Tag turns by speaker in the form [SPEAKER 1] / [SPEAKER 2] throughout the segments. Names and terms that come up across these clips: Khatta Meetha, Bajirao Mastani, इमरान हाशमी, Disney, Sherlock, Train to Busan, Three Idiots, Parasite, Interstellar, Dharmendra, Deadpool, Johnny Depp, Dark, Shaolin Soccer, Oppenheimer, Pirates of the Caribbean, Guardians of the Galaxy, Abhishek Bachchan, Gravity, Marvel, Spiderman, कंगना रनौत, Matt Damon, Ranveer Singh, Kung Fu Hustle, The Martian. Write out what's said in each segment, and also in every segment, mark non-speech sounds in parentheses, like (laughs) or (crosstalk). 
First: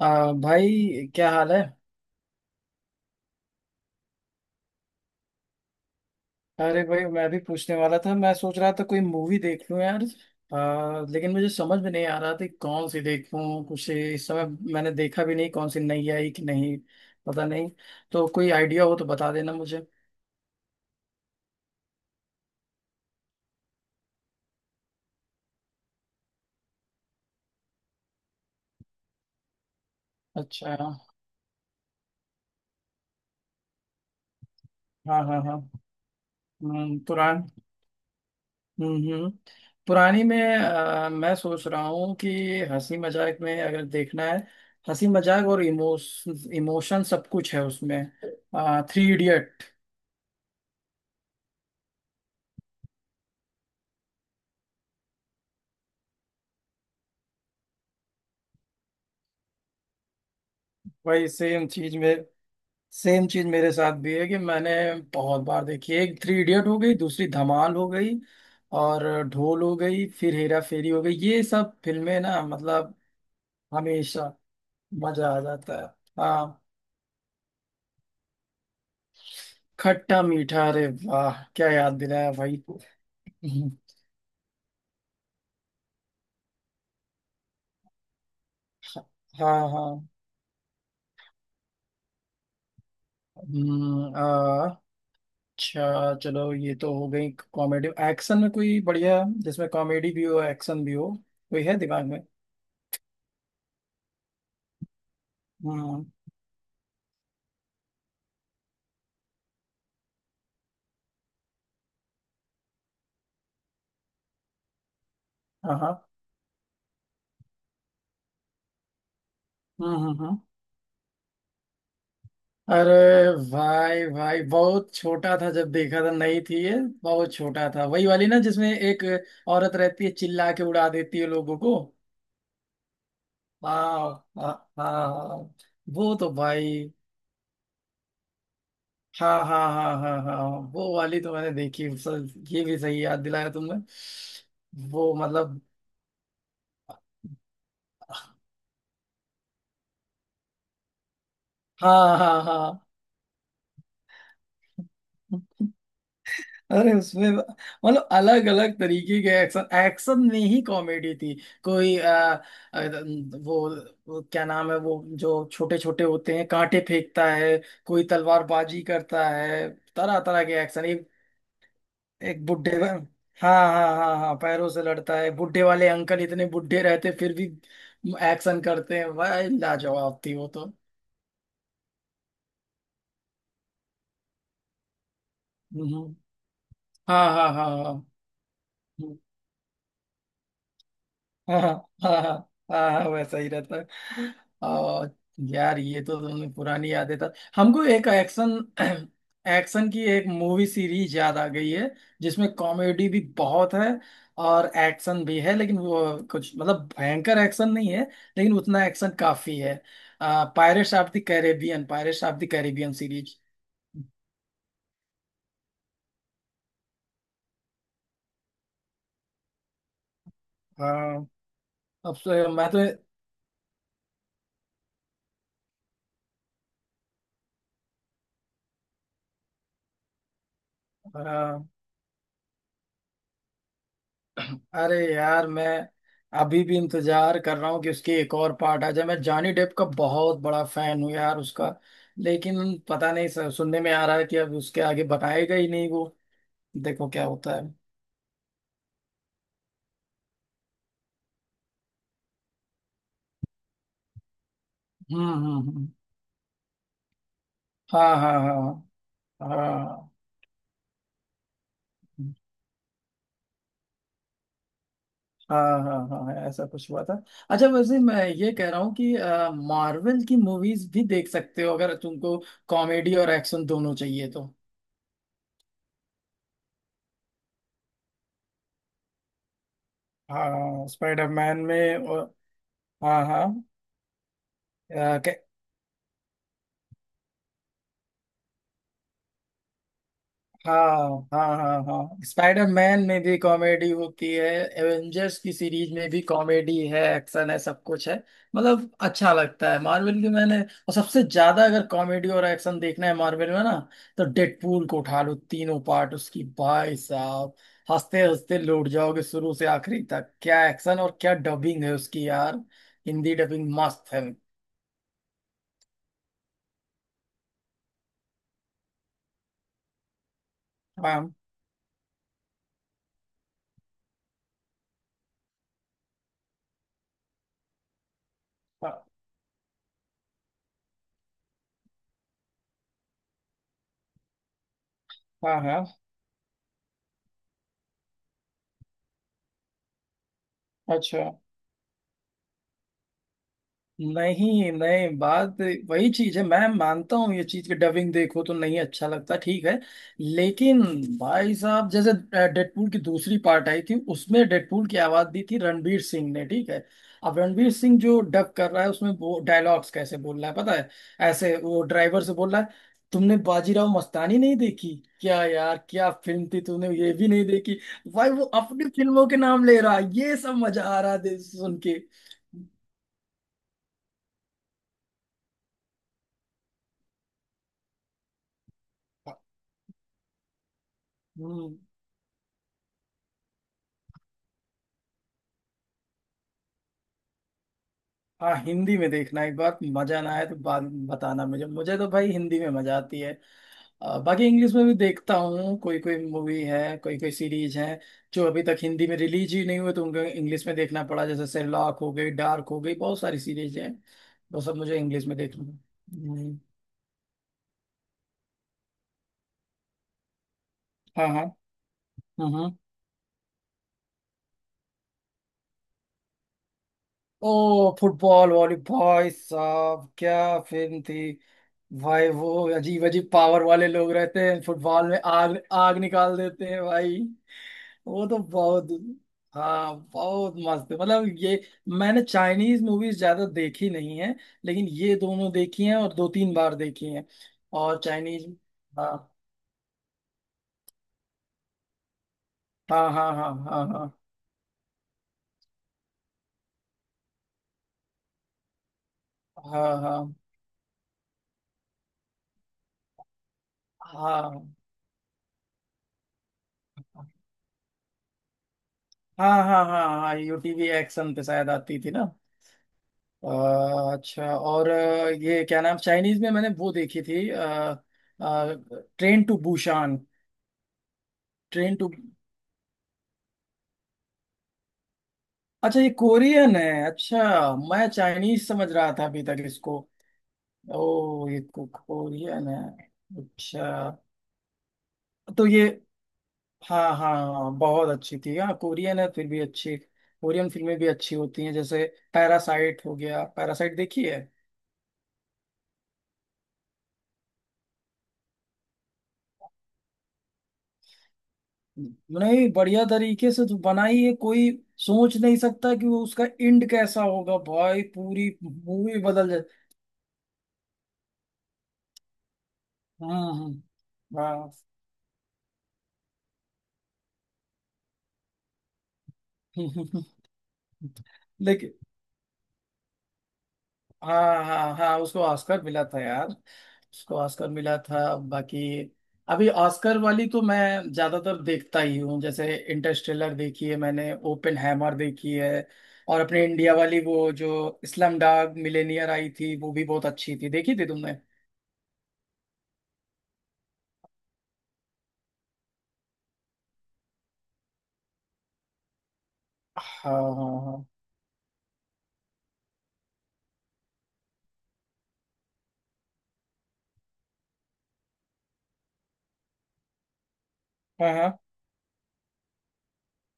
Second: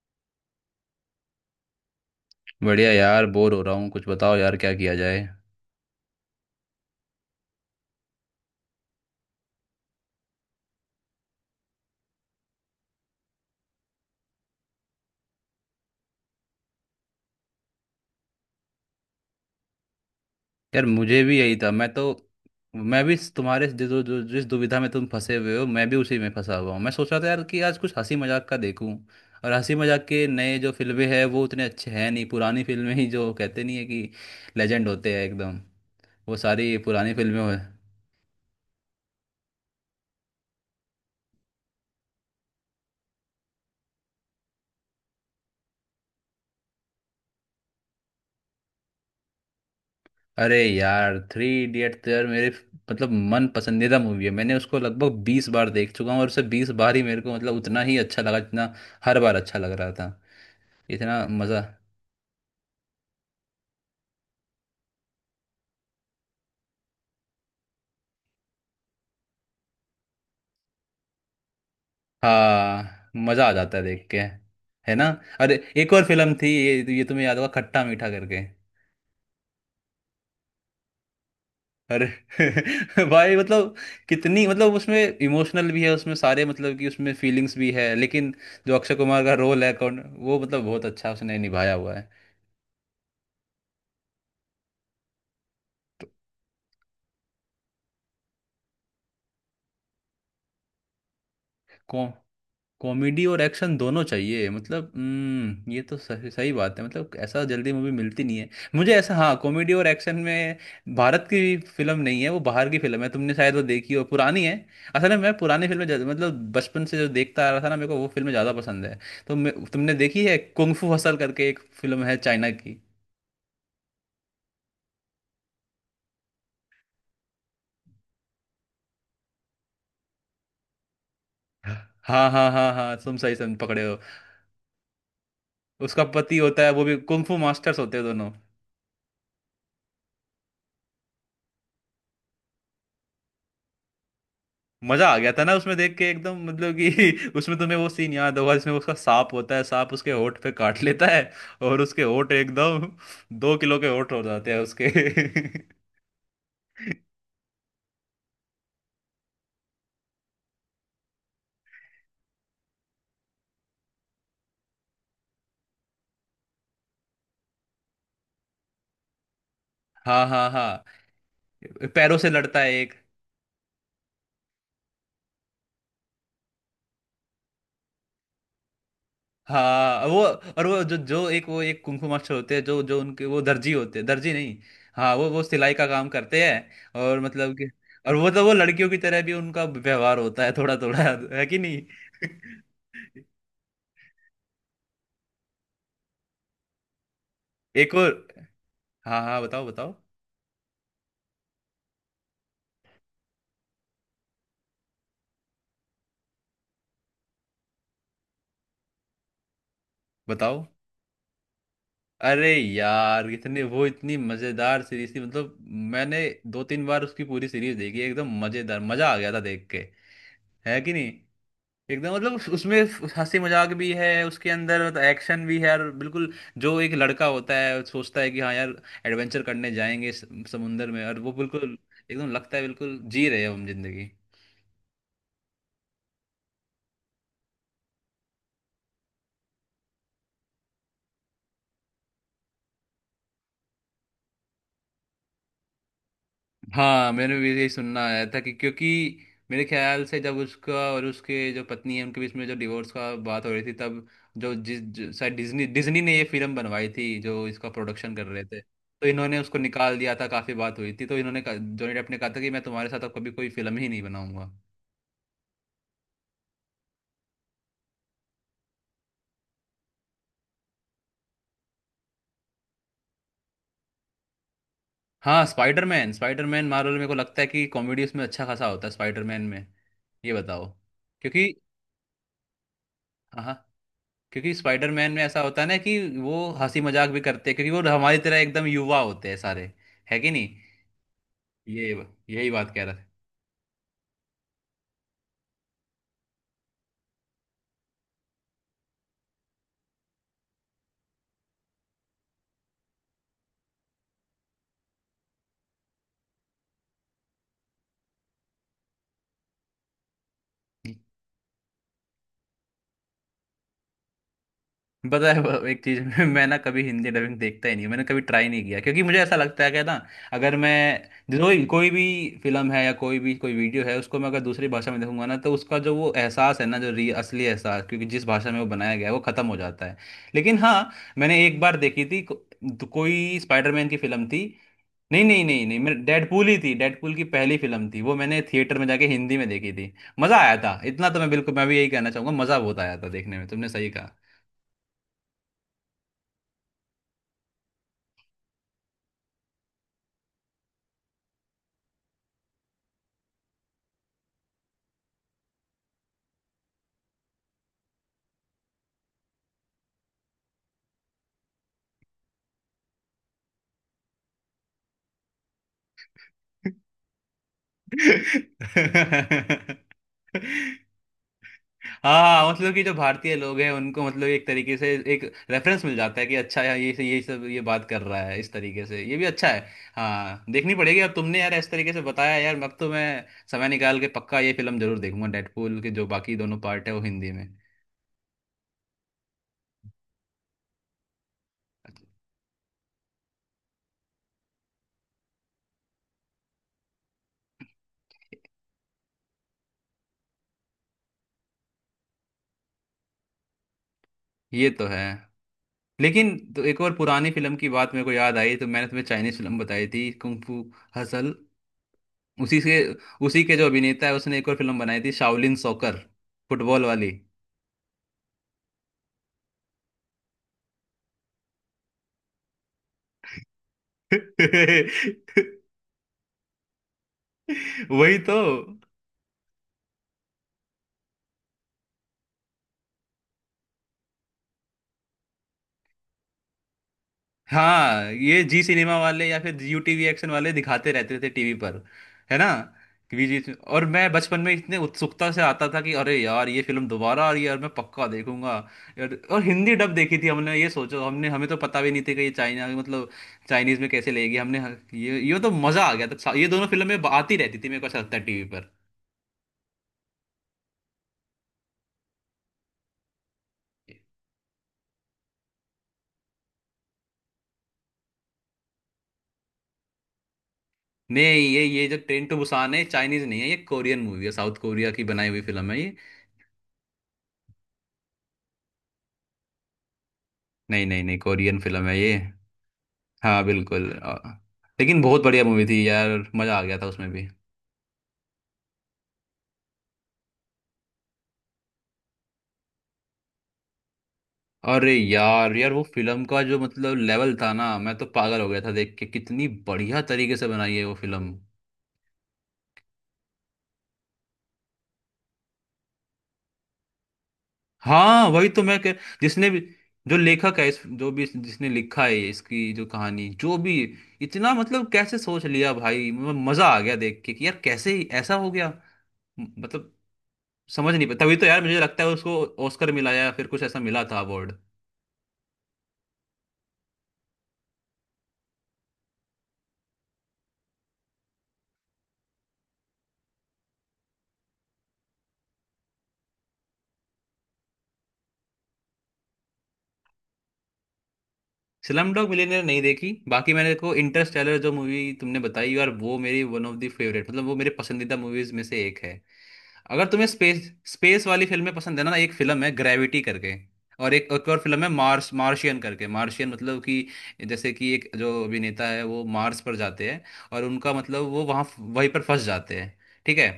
[SPEAKER 1] भाई, क्या हाल है।
[SPEAKER 2] बढ़िया यार, बोर हो रहा हूँ। कुछ बताओ यार, क्या किया जाए।
[SPEAKER 1] अरे भाई, मैं भी पूछने वाला था। मैं सोच रहा था कोई मूवी देख लूं यार। लेकिन मुझे समझ में नहीं आ रहा था कि कौन सी देखूं कुछ इस समय। मैंने देखा भी नहीं कौन सी नई आई कि नहीं। पता नहीं। तो कोई आइडिया हो तो बता देना मुझे।
[SPEAKER 2] यार मुझे भी यही था, मैं तो मैं भी तुम्हारे जिस दुविधा में तुम फंसे हुए हो, मैं भी उसी में फंसा हुआ हूँ। मैं सोच रहा था यार कि आज कुछ हंसी मजाक का देखूं। और हंसी मजाक के नए जो
[SPEAKER 1] अच्छा।
[SPEAKER 2] फिल्में हैं वो उतने अच्छे हैं नहीं, पुरानी फिल्में ही जो कहते नहीं है कि लेजेंड होते
[SPEAKER 1] हाँ,
[SPEAKER 2] हैं
[SPEAKER 1] हाँ,
[SPEAKER 2] एकदम।
[SPEAKER 1] हाँ।
[SPEAKER 2] वो सारी
[SPEAKER 1] हम्म,
[SPEAKER 2] पुरानी फिल्में
[SPEAKER 1] पुरान
[SPEAKER 2] हो।
[SPEAKER 1] हम्म, पुरानी में मैं सोच रहा हूँ कि हंसी मजाक में अगर देखना है, हंसी मजाक और इमोशन इमोशन सब कुछ है उसमें, थ्री इडियट।
[SPEAKER 2] अरे यार, थ्री इडियट तो यार मेरे मतलब मन पसंदीदा मूवी है। मैंने उसको लगभग 20 बार देख चुका हूँ और उसे 20 बार ही मेरे को मतलब उतना ही अच्छा लगा जितना हर बार अच्छा लग रहा था। इतना
[SPEAKER 1] वही
[SPEAKER 2] मजा।
[SPEAKER 1] सेम चीज में सेम चीज मेरे साथ भी है कि मैंने बहुत बार देखी है। एक थ्री इडियट हो गई, दूसरी धमाल हो गई, और ढोल हो गई, फिर हेरा फेरी हो गई, ये सब फिल्में ना मतलब
[SPEAKER 2] हाँ, मजा आ जाता है देख के।
[SPEAKER 1] हमेशा
[SPEAKER 2] है ना।
[SPEAKER 1] मजा आ
[SPEAKER 2] अरे
[SPEAKER 1] जाता है।
[SPEAKER 2] एक और फिल्म थी
[SPEAKER 1] हाँ।
[SPEAKER 2] ये तुम्हें याद होगा, खट्टा मीठा करके।
[SPEAKER 1] खट्टा मीठा, अरे वाह, क्या याद
[SPEAKER 2] अरे
[SPEAKER 1] दिलाया भाई।
[SPEAKER 2] (laughs) भाई मतलब कितनी मतलब उसमें इमोशनल भी है, उसमें सारे मतलब कि उसमें फीलिंग्स भी है, लेकिन जो अक्षय कुमार का
[SPEAKER 1] हाँ,
[SPEAKER 2] रोल है कौन
[SPEAKER 1] हाँ।
[SPEAKER 2] वो, मतलब बहुत अच्छा उसने निभाया हुआ है।
[SPEAKER 1] हम्म, आ, अच्छा चलो, ये तो हो गई कॉमेडी। एक्शन में कोई बढ़िया जिसमें कॉमेडी भी हो एक्शन भी हो, कोई है दिमाग
[SPEAKER 2] कौन।
[SPEAKER 1] में?
[SPEAKER 2] कॉमेडी और एक्शन दोनों चाहिए मतलब, हम्म, ये तो
[SPEAKER 1] हम्म।
[SPEAKER 2] सही सही बात है, मतलब ऐसा जल्दी मूवी मिलती नहीं है। मुझे ऐसा, हाँ, कॉमेडी और एक्शन में भारत की फिल्म नहीं है, वो बाहर की फिल्म है, तुमने शायद वो देखी हो, पुरानी है। असल में मैं पुरानी
[SPEAKER 1] हाँ,
[SPEAKER 2] फिल्में
[SPEAKER 1] हाँ।
[SPEAKER 2] ज्यादा- मतलब बचपन से जो देखता आ रहा था ना मेरे को वो फिल्में ज़्यादा पसंद है। तो मैं- तुमने
[SPEAKER 1] हम्म, हम्म,
[SPEAKER 2] देखी है कुंग फू हसल करके एक फिल्म है चाइना की।
[SPEAKER 1] अरे, भाई भाई, बहुत छोटा था जब देखा था, नहीं थी ये? बहुत छोटा था। वही वाली ना जिसमें एक औरत रहती है, चिल्ला के उड़ा देती है लोगों को।
[SPEAKER 2] हाँ हाँ हाँ हाँ, तुम सही सम पकड़े हो।
[SPEAKER 1] हाँ, हाँ, हाँ।
[SPEAKER 2] उसका
[SPEAKER 1] वो तो
[SPEAKER 2] पति होता है, वो
[SPEAKER 1] भाई,
[SPEAKER 2] भी कुंग फू मास्टर्स होते हैं दोनों।
[SPEAKER 1] हाँ, हाँ, हाँ, हाँ, हाँ, वो वाली तो मैंने देखी, सर। ये भी सही याद दिलाया तुमने।
[SPEAKER 2] मजा
[SPEAKER 1] वो
[SPEAKER 2] आ गया था ना
[SPEAKER 1] मतलब,
[SPEAKER 2] उसमें देख के एकदम, मतलब कि (laughs) उसमें तुम्हें वो सीन याद होगा जिसमें उसका सांप होता है, सांप उसके होंठ पे काट लेता है, और उसके
[SPEAKER 1] हाँ,
[SPEAKER 2] होंठ
[SPEAKER 1] हाँ, हाँ।
[SPEAKER 2] एकदम (laughs) 2 किलो के होंठ हो जाते हैं उसके।
[SPEAKER 1] अरे उसमें मतलब अलग अलग तरीके के एक्शन, एक्शन में ही कॉमेडी थी। कोई आ, आ, वो, वो क्या नाम है वो जो छोटे छोटे होते हैं, कांटे फेंकता है, कोई तलवारबाजी करता है,
[SPEAKER 2] (laughs)
[SPEAKER 1] तरह
[SPEAKER 2] हाँ
[SPEAKER 1] तरह
[SPEAKER 2] हाँ
[SPEAKER 1] के
[SPEAKER 2] हाँ,
[SPEAKER 1] एक्शन। एक
[SPEAKER 2] पैरों से
[SPEAKER 1] एक
[SPEAKER 2] लड़ता है
[SPEAKER 1] बुढ़े,
[SPEAKER 2] एक।
[SPEAKER 1] हाँ, हाँ, हाँ, हाँ, पैरों से लड़ता है बुढ़े वाले अंकल, इतने बुढ़े रहते फिर भी एक्शन करते हैं भाई,
[SPEAKER 2] हाँ,
[SPEAKER 1] लाजवाब
[SPEAKER 2] वो
[SPEAKER 1] थी वो
[SPEAKER 2] और
[SPEAKER 1] तो।
[SPEAKER 2] वो जो जो एक वो एक कुंफू मास्टर होते हैं, जो जो उनके वो दर्जी होते हैं, दर्जी नहीं। हाँ, वो सिलाई का
[SPEAKER 1] हम्म,
[SPEAKER 2] काम
[SPEAKER 1] हम्म।
[SPEAKER 2] करते हैं, और
[SPEAKER 1] हाँ हाँ,
[SPEAKER 2] मतलब कि
[SPEAKER 1] हाँ,
[SPEAKER 2] और वो तो वो लड़कियों की
[SPEAKER 1] हाँ।
[SPEAKER 2] तरह भी उनका व्यवहार होता है थोड़ा थोड़ा। है कि
[SPEAKER 1] हाँ,
[SPEAKER 2] नहीं।
[SPEAKER 1] हाँ।
[SPEAKER 2] (laughs)
[SPEAKER 1] हाँ, हाँ, वैसा ही रहता है। और यार, ये तो तुमने पुरानी यादें था हमको।
[SPEAKER 2] एक
[SPEAKER 1] एक
[SPEAKER 2] और।
[SPEAKER 1] एक्शन
[SPEAKER 2] हाँ हाँ, बताओ
[SPEAKER 1] एक्शन
[SPEAKER 2] बताओ
[SPEAKER 1] की एक मूवी सीरीज याद आ गई है जिसमें कॉमेडी भी बहुत है और एक्शन भी है, लेकिन वो कुछ मतलब भयंकर एक्शन नहीं है, लेकिन उतना एक्शन काफी है।
[SPEAKER 2] बताओ।
[SPEAKER 1] पायरेट्स ऑफ द
[SPEAKER 2] अरे
[SPEAKER 1] कैरेबियन
[SPEAKER 2] यार,
[SPEAKER 1] सीरीज।
[SPEAKER 2] इतने वो इतनी मजेदार सीरीज थी, मतलब मैंने 2-3 बार उसकी पूरी सीरीज देखी, एकदम मजेदार, मजा आ गया था देख के। है कि नहीं।
[SPEAKER 1] हाँ।
[SPEAKER 2] एकदम
[SPEAKER 1] अब
[SPEAKER 2] मतलब
[SPEAKER 1] से
[SPEAKER 2] उस-
[SPEAKER 1] मैं
[SPEAKER 2] उसमें
[SPEAKER 1] तो,
[SPEAKER 2] हंसी मजाक भी है उसके अंदर, मतलब एक्शन भी है यार, बिल्कुल। जो एक लड़का होता है, सोचता है कि हाँ यार, एडवेंचर करने जाएंगे समुंदर में, और वो
[SPEAKER 1] हाँ,
[SPEAKER 2] बिल्कुल एकदम लगता है बिल्कुल जी रहे हैं हम जिंदगी।
[SPEAKER 1] अरे यार, मैं अभी भी इंतजार कर रहा हूँ कि उसकी एक और पार्ट आ जाए। मैं जॉनी डेप का बहुत बड़ा फैन हूँ यार, उसका। लेकिन पता नहीं सर, सुनने में आ रहा है कि अब उसके आगे बताएगा ही नहीं वो। देखो
[SPEAKER 2] हाँ,
[SPEAKER 1] क्या
[SPEAKER 2] मैंने भी
[SPEAKER 1] होता
[SPEAKER 2] यही
[SPEAKER 1] है।
[SPEAKER 2] सुनना आया था, कि क्योंकि मेरे ख्याल से जब उसका और उसके जो पत्नी है उनके बीच में जो डिवोर्स का बात हो रही थी, तब जो जिस जो-
[SPEAKER 1] हम्म,
[SPEAKER 2] शायद
[SPEAKER 1] हम्म,
[SPEAKER 2] डिज्नी
[SPEAKER 1] हम्म।
[SPEAKER 2] डिज्नी ने ये फिल्म बनवाई थी, जो इसका प्रोडक्शन
[SPEAKER 1] हाँ,
[SPEAKER 2] कर
[SPEAKER 1] हाँ,
[SPEAKER 2] रहे थे,
[SPEAKER 1] हाँ।
[SPEAKER 2] तो इन्होंने उसको निकाल
[SPEAKER 1] हाँ।
[SPEAKER 2] दिया था, काफी बात हुई थी, तो इन्होंने कहा- जॉनी डेप ने कहा था कि मैं तुम्हारे साथ अब कभी कोई फिल्म ही नहीं बनाऊंगा।
[SPEAKER 1] हाँ, हाँ, हाँ, हाँ, ऐसा कुछ हुआ था। अच्छा वैसे मैं ये कह रहा हूँ कि मार्वल की मूवीज भी देख सकते हो, अगर तुमको कॉमेडी और एक्शन दोनों चाहिए तो।
[SPEAKER 2] हाँ स्पाइडरमैन, स्पाइडरमैन मार्वल मेरे को लगता है कि कॉमेडी उसमें अच्छा खासा होता है, स्पाइडरमैन में। ये बताओ,
[SPEAKER 1] हाँ
[SPEAKER 2] क्योंकि,
[SPEAKER 1] स्पाइडरमैन में, और हाँ, हाँ,
[SPEAKER 2] हाँ, क्योंकि स्पाइडरमैन में ऐसा होता है ना कि वो हंसी मजाक भी करते हैं, क्योंकि वो हमारी तरह एकदम युवा होते हैं सारे। है कि नहीं।
[SPEAKER 1] हाँ, हाँ, हाँ,
[SPEAKER 2] ये
[SPEAKER 1] हाँ,
[SPEAKER 2] यही बात कह रहा
[SPEAKER 1] स्पाइडरमैन
[SPEAKER 2] था।
[SPEAKER 1] में भी कॉमेडी होती है। एवेंजर्स की सीरीज में भी कॉमेडी है, एक्शन है, सब कुछ है। मतलब अच्छा लगता है मार्वल की। मैंने, और सबसे ज्यादा अगर कॉमेडी और एक्शन देखना है मार्वल में ना, तो डेडपूल को उठा लो, तीनों पार्ट उसकी भाई साहब। हंसते हंसते लौट जाओगे शुरू से आखिरी तक। क्या एक्शन और क्या डबिंग है उसकी यार, हिंदी डबिंग मस्त है।
[SPEAKER 2] पता है वो एक चीज (laughs) मैं ना कभी हिंदी डबिंग देखता ही नहीं हूं, मैंने कभी ट्राई नहीं किया, क्योंकि मुझे ऐसा लगता है कि ना अगर मैं
[SPEAKER 1] हाँ,
[SPEAKER 2] जो कोई भी फिल्म है या कोई भी कोई वीडियो है उसको मैं अगर दूसरी भाषा में देखूंगा ना, तो उसका जो वो एहसास है ना, जो री असली एहसास, क्योंकि जिस भाषा में वो बनाया
[SPEAKER 1] हाँ,
[SPEAKER 2] गया है वो खत्म हो जाता है। लेकिन हाँ, मैंने एक बार देखी थी कोई स्पाइडरमैन की फिल्म थी, नहीं नहीं
[SPEAKER 1] हाँ,
[SPEAKER 2] नहीं नहीं, मेरे
[SPEAKER 1] हाँ।
[SPEAKER 2] डेडपूल ही थी, डेडपूल की पहली फिल्म थी वो, मैंने थिएटर में जाके हिंदी में देखी थी। मजा आया था इतना, तो मैं
[SPEAKER 1] अच्छा।
[SPEAKER 2] बिल्कुल मैं भी यही कहना चाहूंगा, मजा बहुत आया था देखने में, तुमने सही कहा।
[SPEAKER 1] नहीं, नहीं, बात वही चीज है। मैं मानता हूँ ये चीज कि डबिंग देखो तो नहीं अच्छा लगता, ठीक है, लेकिन भाई साहब, जैसे डेडपूल की दूसरी पार्ट आई थी, उसमें डेडपूल की आवाज दी थी रणवीर सिंह ने, ठीक है? अब रणवीर सिंह जो डब कर रहा है उसमें वो डायलॉग्स कैसे बोल रहा है, पता है? ऐसे वो ड्राइवर से बोल रहा है, तुमने बाजीराव मस्तानी नहीं देखी? क्या यार, क्या फिल्म थी, तूने ये भी नहीं देखी? भाई, वो अपनी फिल्मों के नाम ले रहा है, ये सब मजा
[SPEAKER 2] (laughs)
[SPEAKER 1] आ रहा है सुन के।
[SPEAKER 2] हाँ, मतलब कि जो भारतीय लोग हैं उनको मतलब एक तरीके से एक रेफरेंस मिल जाता है कि अच्छा यार ये सब ये बात कर रहा है इस तरीके से, ये भी अच्छा है। हाँ, देखनी पड़ेगी अब, तुमने यार इस
[SPEAKER 1] हम्म।
[SPEAKER 2] तरीके से बताया यार, अब तो मैं समय निकाल के पक्का ये फिल्म जरूर देखूंगा, डेडपूल के जो बाकी दोनों पार्ट है वो हिंदी में।
[SPEAKER 1] हाँ, हिंदी में देखना, एक बार मजा ना आए तो बाद में बताना मुझे। मुझे तो भाई हिंदी में मजा आती है। बाकी इंग्लिश में भी देखता हूँ, कोई कोई मूवी है, कोई कोई सीरीज है जो अभी तक हिंदी में रिलीज ही नहीं हुए, तो उनको इंग्लिश में देखना पड़ा, जैसे शेरलॉक हो गई, डार्क हो गई, बहुत सारी सीरीज है। वो
[SPEAKER 2] ये
[SPEAKER 1] सब
[SPEAKER 2] तो
[SPEAKER 1] मुझे
[SPEAKER 2] है।
[SPEAKER 1] इंग्लिश में देखना है।
[SPEAKER 2] लेकिन
[SPEAKER 1] हम्म।
[SPEAKER 2] तो एक और पुरानी फिल्म की बात मेरे को याद आई, तो मैंने तुम्हें चाइनीज फिल्म बताई थी, कुंग फू
[SPEAKER 1] हाँ,
[SPEAKER 2] हसल।
[SPEAKER 1] हाँ, हाँ,
[SPEAKER 2] उसी
[SPEAKER 1] हाँ।
[SPEAKER 2] से, उसी के जो अभिनेता है उसने एक और फिल्म बनाई थी, शाओलिन सॉकर, फुटबॉल वाली।
[SPEAKER 1] ओ फुटबॉल वाली, भाई साहब क्या फिल्म थी। भाई वो अजीब अजीब पावर वाले लोग रहते हैं,
[SPEAKER 2] (laughs)
[SPEAKER 1] फुटबॉल में आग, आग निकाल देते हैं भाई।
[SPEAKER 2] वही
[SPEAKER 1] वो
[SPEAKER 2] तो।
[SPEAKER 1] तो बहुत, हाँ, बहुत मस्त है। मतलब ये, मैंने चाइनीज मूवीज ज्यादा देखी नहीं है, लेकिन ये दोनों देखी हैं और दो तीन बार देखी हैं। और
[SPEAKER 2] हाँ, ये
[SPEAKER 1] चाइनीज,
[SPEAKER 2] जी सिनेमा
[SPEAKER 1] हाँ,
[SPEAKER 2] वाले या फिर यू टीवी एक्शन वाले दिखाते रहते थे टीवी पर। है ना।
[SPEAKER 1] हाँ,
[SPEAKER 2] वी
[SPEAKER 1] हाँ, हाँ,
[SPEAKER 2] जी, और
[SPEAKER 1] हाँ,
[SPEAKER 2] मैं बचपन में इतने उत्सुकता से आता था कि अरे यार ये फिल्म दोबारा आ रही है और मैं पक्का देखूंगा यार। और हिंदी डब
[SPEAKER 1] हाँ,
[SPEAKER 2] देखी थी
[SPEAKER 1] हाँ,
[SPEAKER 2] हमने, ये सोचो, हमने हमें तो पता भी नहीं थी कि ये चाइना मतलब चाइनीज में कैसे लेगी
[SPEAKER 1] हाँ,
[SPEAKER 2] हमने। ये तो मजा आ गया था, ये दोनों फिल्में आती रहती थी मेरे को ऐसा लगता है टीवी पर।
[SPEAKER 1] हाँ, हाँ, हाँ, हाँ, हाँ, यूटीवी एक्शन पे शायद आती थी ना। अ, अच्छा और ये क्या नाम, चाइनीज में मैंने वो देखी थी, ट्रेन टू बुशान।
[SPEAKER 2] नहीं ये जो
[SPEAKER 1] train to
[SPEAKER 2] train to Busan है चाइनीज नहीं है, ये कोरियन मूवी है, साउथ कोरिया की बनाई हुई फिल्म है ये।
[SPEAKER 1] अच्छा, ये कोरियन है, अच्छा। मैं चाइनीज समझ रहा था अभी तक इसको।
[SPEAKER 2] नहीं नहीं नहीं,
[SPEAKER 1] ओ
[SPEAKER 2] कोरियन
[SPEAKER 1] ये
[SPEAKER 2] फिल्म है ये।
[SPEAKER 1] कोरियन है,
[SPEAKER 2] हाँ बिल्कुल।
[SPEAKER 1] अच्छा।
[SPEAKER 2] लेकिन बहुत बढ़िया मूवी
[SPEAKER 1] तो ये,
[SPEAKER 2] थी यार, मजा आ गया था
[SPEAKER 1] हाँ,
[SPEAKER 2] उसमें भी।
[SPEAKER 1] हाँ, हाँ, बहुत अच्छी थी, हाँ कोरियन है फिर भी अच्छी। कोरियन फिल्में भी अच्छी होती हैं, जैसे पैरासाइट हो गया, पैरासाइट देखी है?
[SPEAKER 2] अरे यार यार वो फिल्म का जो मतलब लेवल था ना, मैं तो पागल हो गया था देख के, कितनी बढ़िया तरीके से बनाई है वो फिल्म।
[SPEAKER 1] नहीं, बढ़िया तरीके से तो बनाई है, कोई सोच नहीं सकता कि वो उसका एंड कैसा होगा भाई,
[SPEAKER 2] हाँ वही
[SPEAKER 1] पूरी
[SPEAKER 2] तो मैं कह,
[SPEAKER 1] मूवी
[SPEAKER 2] जिसने
[SPEAKER 1] बदल
[SPEAKER 2] भी,
[SPEAKER 1] जाए।
[SPEAKER 2] जो लेखक है इस जो भी इस- जिसने लिखा है इसकी जो कहानी
[SPEAKER 1] हाँ,
[SPEAKER 2] जो भी, इतना
[SPEAKER 1] हाँ,
[SPEAKER 2] मतलब कैसे सोच लिया भाई। मजा आ गया देख के कि यार कैसे ही ऐसा हो गया। मतलब
[SPEAKER 1] हाँ।
[SPEAKER 2] समझ नहीं पा, तभी
[SPEAKER 1] (laughs)
[SPEAKER 2] तो यार मुझे
[SPEAKER 1] लेकिन,
[SPEAKER 2] लगता है उसको ऑस्कर मिला या फिर कुछ ऐसा मिला था अवार्ड।
[SPEAKER 1] हाँ, हाँ, हाँ, उसको ऑस्कर मिला था यार, उसको ऑस्कर मिला था। बाकी अभी ऑस्कर वाली तो मैं ज्यादातर देखता ही हूँ, जैसे इंटरस्टेलर देखी है मैंने, ओपन हैमर देखी है। और अपने इंडिया वाली वो जो इस्लाम डाग मिलेनियर आई थी, वो भी बहुत अच्छी थी, देखी थी तुमने?
[SPEAKER 2] स्लम डॉग मिलियनेयर नहीं देखी, बाकी मैंने देखो इंटरस्टेलर जो मूवी तुमने बताई यार, वो मेरी वन ऑफ द फेवरेट, मतलब वो मेरे पसंदीदा मूवीज में से एक है। अगर तुम्हें
[SPEAKER 1] हाँ,
[SPEAKER 2] स्पेस
[SPEAKER 1] हाँ,
[SPEAKER 2] स्पेस वाली फिल्में पसंद है ना, एक फिल्म है ग्रेविटी करके, और एक एक और फिल्म है, मार्स मार्शियन करके, मार्शियन मतलब कि जैसे कि एक जो अभिनेता है वो मार्स पर जाते हैं, और उनका मतलब
[SPEAKER 1] हाँ, हाँ,
[SPEAKER 2] वो
[SPEAKER 1] हाँ।
[SPEAKER 2] वहाँ वहीं पर फंस जाते हैं। ठीक है।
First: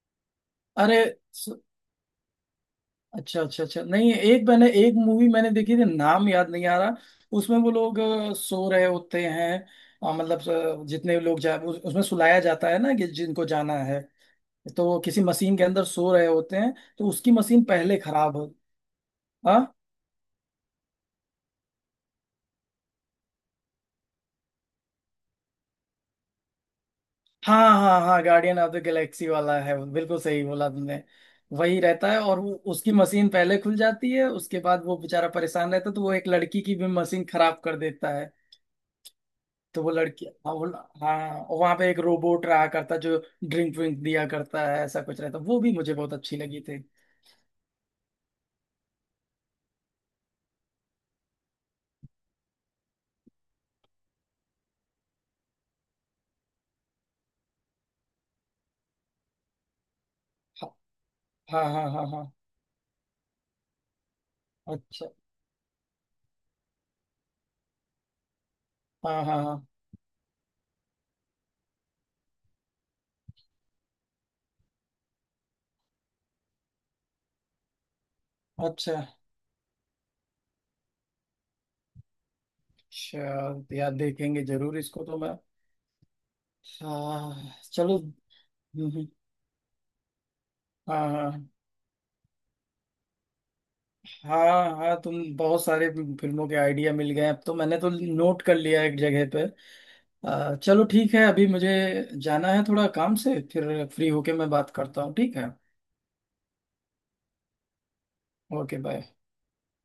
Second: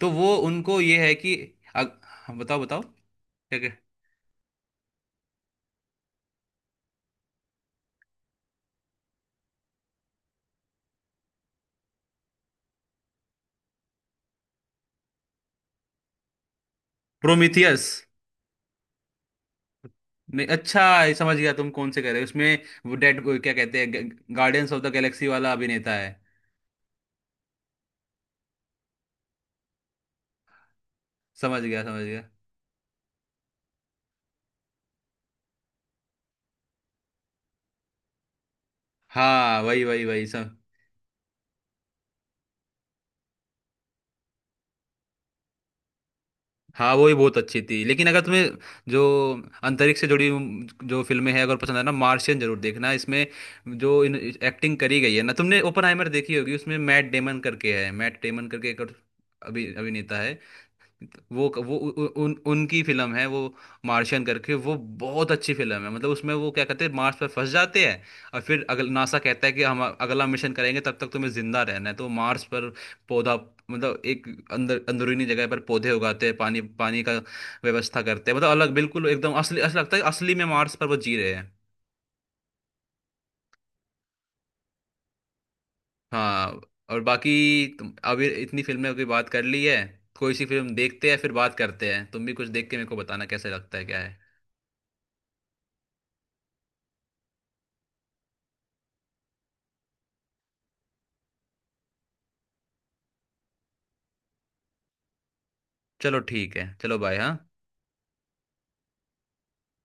[SPEAKER 2] तो वो उनको ये
[SPEAKER 1] अरे,
[SPEAKER 2] है कि
[SPEAKER 1] स-
[SPEAKER 2] अग, बताओ बताओ। क्या
[SPEAKER 1] अच्छा, अच्छा,
[SPEAKER 2] क्या।
[SPEAKER 1] अच्छा, नहीं एक मूवी मैंने देखी थी, नाम याद नहीं आ रहा। उसमें वो लोग सो रहे होते हैं, मतलब जितने लोग उसमें सुलाया जाता है ना, कि जिनको जाना है, तो वो किसी मशीन के अंदर सो रहे होते हैं, तो उसकी मशीन
[SPEAKER 2] प्रोमीथियस।
[SPEAKER 1] पहले खराब हो, हाँ,
[SPEAKER 2] नहीं अच्छा ये समझ गया तुम कौन से कह रहे हो, उसमें वो डेड क्या कहते हैं, गार्डियंस ऑफ द गैलेक्सी वाला अभिनेता है।
[SPEAKER 1] हाँ, हाँ, हाँ, गार्डियन ऑफ द गैलेक्सी वाला है, बिल्कुल सही बोला तुमने।
[SPEAKER 2] समझ
[SPEAKER 1] वही
[SPEAKER 2] गया समझ
[SPEAKER 1] रहता है,
[SPEAKER 2] गया।
[SPEAKER 1] और वो उसकी मशीन पहले खुल जाती है, उसके बाद वो बेचारा परेशान रहता है, तो वो एक लड़की की भी मशीन खराब कर देता है,
[SPEAKER 2] हाँ
[SPEAKER 1] तो
[SPEAKER 2] वही
[SPEAKER 1] वो
[SPEAKER 2] वही वही
[SPEAKER 1] लड़की, हाँ
[SPEAKER 2] सब।
[SPEAKER 1] वो, हाँ, वहां पे एक रोबोट रहा करता जो ड्रिंक विंक दिया करता है, ऐसा कुछ रहता, वो भी मुझे बहुत अच्छी लगी थी।
[SPEAKER 2] हाँ वो ही बहुत अच्छी थी, लेकिन अगर तुम्हें जो अंतरिक्ष से जुड़ी हुई जो फिल्में हैं अगर पसंद है ना, मार्शियन जरूर देखना, इसमें जो इन एक्टिंग करी गई है ना। तुमने ओपनहाइमर देखी होगी, उसमें मैट डेमन करके है, मैट डेमन करके एक और अभिनेता है,
[SPEAKER 1] हाँ, हाँ,
[SPEAKER 2] वो उ,
[SPEAKER 1] हाँ,
[SPEAKER 2] उ,
[SPEAKER 1] हाँ, हाँ,
[SPEAKER 2] उन उनकी फिल्म है वो, मार्शियन करके वो।
[SPEAKER 1] अच्छा,
[SPEAKER 2] बहुत अच्छी फिल्म है, मतलब उसमें वो क्या कहते हैं मार्स पर फंस जाते हैं, और फिर अगल NASA
[SPEAKER 1] हाँ, हाँ,
[SPEAKER 2] कहता है कि
[SPEAKER 1] हाँ,
[SPEAKER 2] हम अगला मिशन करेंगे तब तक तुम्हें जिंदा रहना है, तो मार्स पर पौधा, मतलब एक अंदरूनी जगह पर पौधे उगाते हैं, पानी पानी का व्यवस्था करते हैं, मतलब अलग
[SPEAKER 1] अच्छा
[SPEAKER 2] बिल्कुल एकदम, असली असली लगता है, असली में मार्स पर वो जी रहे हैं।
[SPEAKER 1] चल यार, देखेंगे जरूर इसको तो मैं,
[SPEAKER 2] हाँ, और बाकी
[SPEAKER 1] हाँ
[SPEAKER 2] तुम
[SPEAKER 1] चलो।
[SPEAKER 2] अभी इतनी फिल्में की
[SPEAKER 1] हम्म,
[SPEAKER 2] बात कर ली है, कोई सी फिल्म
[SPEAKER 1] हाँ,
[SPEAKER 2] देखते हैं फिर
[SPEAKER 1] हाँ,
[SPEAKER 2] बात करते हैं, तुम भी कुछ देख के मेरे को बताना कैसे लगता है क्या है।
[SPEAKER 1] हाँ, हाँ, तुम बहुत सारे फिल्मों के आइडिया मिल गए अब तो, मैंने तो नोट कर लिया एक जगह पे। चलो ठीक है, अभी मुझे जाना है थोड़ा काम से, फिर फ्री होके मैं बात करता हूँ, ठीक है।
[SPEAKER 2] चलो ठीक है, चलो, बाय, हाँ।
[SPEAKER 1] Okay, bye.